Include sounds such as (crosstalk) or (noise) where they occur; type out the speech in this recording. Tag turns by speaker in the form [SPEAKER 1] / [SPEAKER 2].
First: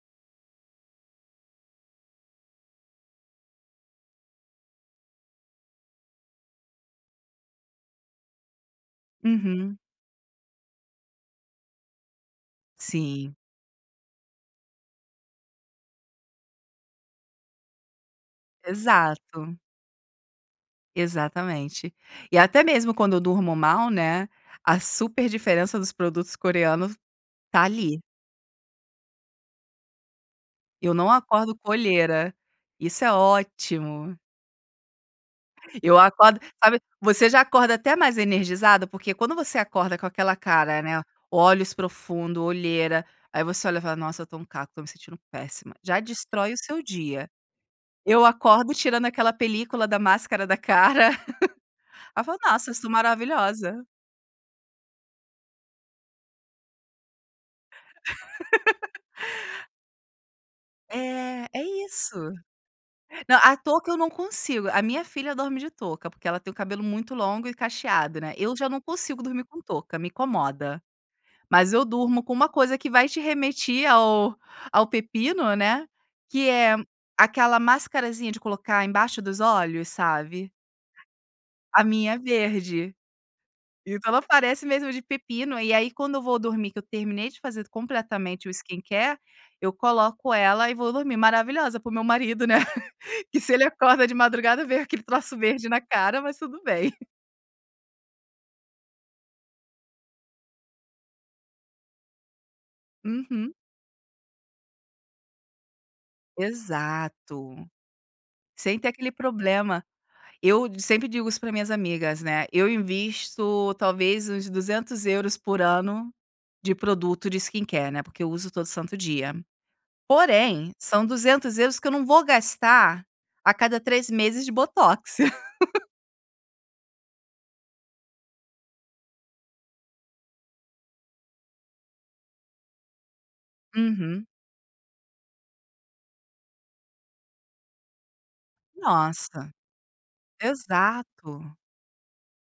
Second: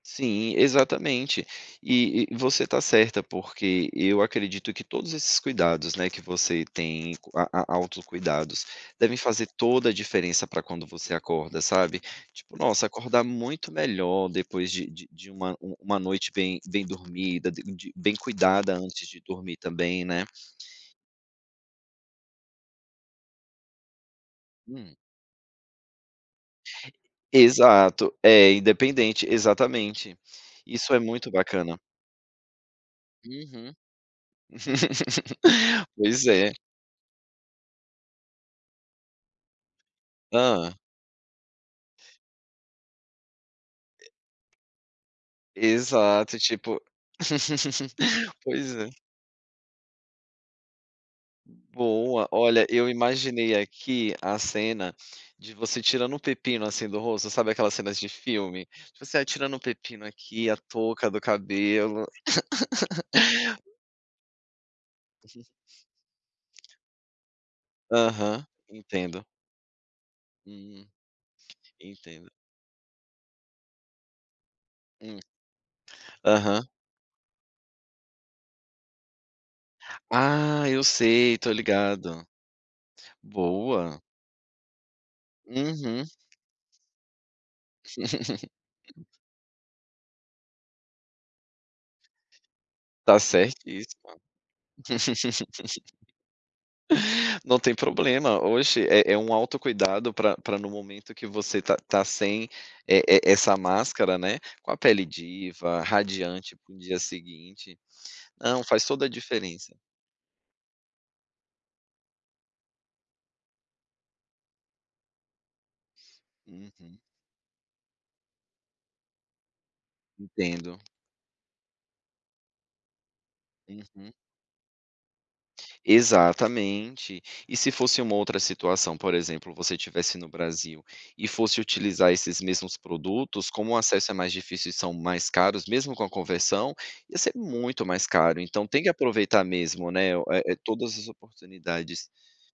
[SPEAKER 1] Sim, exatamente. E e você está certa, porque eu acredito que todos esses cuidados, né, que você tem a a autocuidados, devem fazer
[SPEAKER 2] Uhum.
[SPEAKER 1] toda a diferença para quando você acorda, sabe. Tipo, nossa, acordar
[SPEAKER 2] Sim.
[SPEAKER 1] muito melhor depois de de de uma um uma noite bem bem dormida, bem de bem cuidada, antes de
[SPEAKER 2] Exato.
[SPEAKER 1] dormir também, né.
[SPEAKER 2] Exatamente. E até mesmo quando eu durmo mal, né, a
[SPEAKER 1] Hum.
[SPEAKER 2] super diferença dos produtos coreanos tá ali.
[SPEAKER 1] Exato, é, independente exatamente. Isso
[SPEAKER 2] Eu
[SPEAKER 1] é
[SPEAKER 2] não
[SPEAKER 1] muito
[SPEAKER 2] acordo com
[SPEAKER 1] bacana.
[SPEAKER 2] olheira, isso é
[SPEAKER 1] Uhum.
[SPEAKER 2] ótimo.
[SPEAKER 1] (laughs)
[SPEAKER 2] Eu
[SPEAKER 1] Pois
[SPEAKER 2] acordo
[SPEAKER 1] é.
[SPEAKER 2] sabe você já acorda até mais energizada, porque quando você acorda com aquela
[SPEAKER 1] Hã.
[SPEAKER 2] cara, né, olhos profundo, olheira, aí você olha e fala: "Nossa eu tô um caco, estou me sentindo péssima", já
[SPEAKER 1] Exato e
[SPEAKER 2] destrói o seu
[SPEAKER 1] tipo
[SPEAKER 2] dia. Eu
[SPEAKER 1] (laughs)
[SPEAKER 2] acordo
[SPEAKER 1] Pois é.
[SPEAKER 2] tirando aquela película da máscara da cara, (laughs) aí eu
[SPEAKER 1] Boa,
[SPEAKER 2] falo:
[SPEAKER 1] olha,
[SPEAKER 2] "Nossa, eu sou
[SPEAKER 1] eu imaginei
[SPEAKER 2] maravilhosa".
[SPEAKER 1] aqui a cena, de você tirando o pepino, assim, do rosto, sabe aquelas cenas de filme?
[SPEAKER 2] (laughs)
[SPEAKER 1] Você a tirando o pepino aqui, a touca do
[SPEAKER 2] É, é
[SPEAKER 1] cabelo.
[SPEAKER 2] isso.
[SPEAKER 1] (laughs)
[SPEAKER 2] Não, a touca eu não consigo, a minha filha dorme de touca, porque ela tem o cabelo muito longo e cacheado, né,
[SPEAKER 1] Aham,
[SPEAKER 2] eu já não consigo
[SPEAKER 1] entendo.
[SPEAKER 2] dormir com touca, me incomoda.
[SPEAKER 1] Hum,
[SPEAKER 2] Mas eu durmo
[SPEAKER 1] entendo.
[SPEAKER 2] com uma coisa que vai te remeti ao ao
[SPEAKER 1] Hum.
[SPEAKER 2] pepino, né, que
[SPEAKER 1] Aham.
[SPEAKER 2] é aquela mascarazinha de colocar embaixo dos olhos, sabe?
[SPEAKER 1] Ah, eu sei, eu tô
[SPEAKER 2] A minha é
[SPEAKER 1] ligado.
[SPEAKER 2] verde.
[SPEAKER 1] Boa.
[SPEAKER 2] Então ela parece mesmo de pepino, e aí
[SPEAKER 1] Uhum.
[SPEAKER 2] quando eu vou dormir, que eu terminei de fazer completamente o
[SPEAKER 1] (laughs)
[SPEAKER 2] skincare, eu coloco ela e vou dormir maravilhosa para o meu marido, né,
[SPEAKER 1] Tá
[SPEAKER 2] (chuckles) que se ele
[SPEAKER 1] certo isso?
[SPEAKER 2] acorda de
[SPEAKER 1] Tá.
[SPEAKER 2] madrugada eu vê aquele troço verde na cara, mas tudo bem.
[SPEAKER 1] Não tem problema, oxe, é é um autocuidado pra pra no momento que você tá tá sem e e e
[SPEAKER 2] Uhum.
[SPEAKER 1] essa máscara, né, com a pele diva, radiante para o dia
[SPEAKER 2] Exato,
[SPEAKER 1] seguinte. Não,
[SPEAKER 2] sem
[SPEAKER 1] faz
[SPEAKER 2] ter
[SPEAKER 1] toda a
[SPEAKER 2] aquele
[SPEAKER 1] diferença.
[SPEAKER 2] problema. Eu sempre digo isso para minhas amigas, né, eu invisto talvez uns 200€ por ano de
[SPEAKER 1] Uhum.
[SPEAKER 2] produto de skincare, né, porque eu uso todo santo dia. Porém,
[SPEAKER 1] Entendo.
[SPEAKER 2] são 200€ que eu não vou gastar a cada 3
[SPEAKER 1] Uhum.
[SPEAKER 2] meses de botox. (laughs)
[SPEAKER 1] Exatamente. E se fosse uma outra situação, por exemplo, você estivesse no Brasil, e fosse utilizar esses mesmos produtos, como o acesso é
[SPEAKER 2] Uhum.
[SPEAKER 1] mais difícil e são mais caros, mesmo com a conversão, ia ser muito mais caro, então tem que aproveitar
[SPEAKER 2] Nossa,
[SPEAKER 1] mesmo, né, eh, todas as
[SPEAKER 2] exato.
[SPEAKER 1] oportunidades.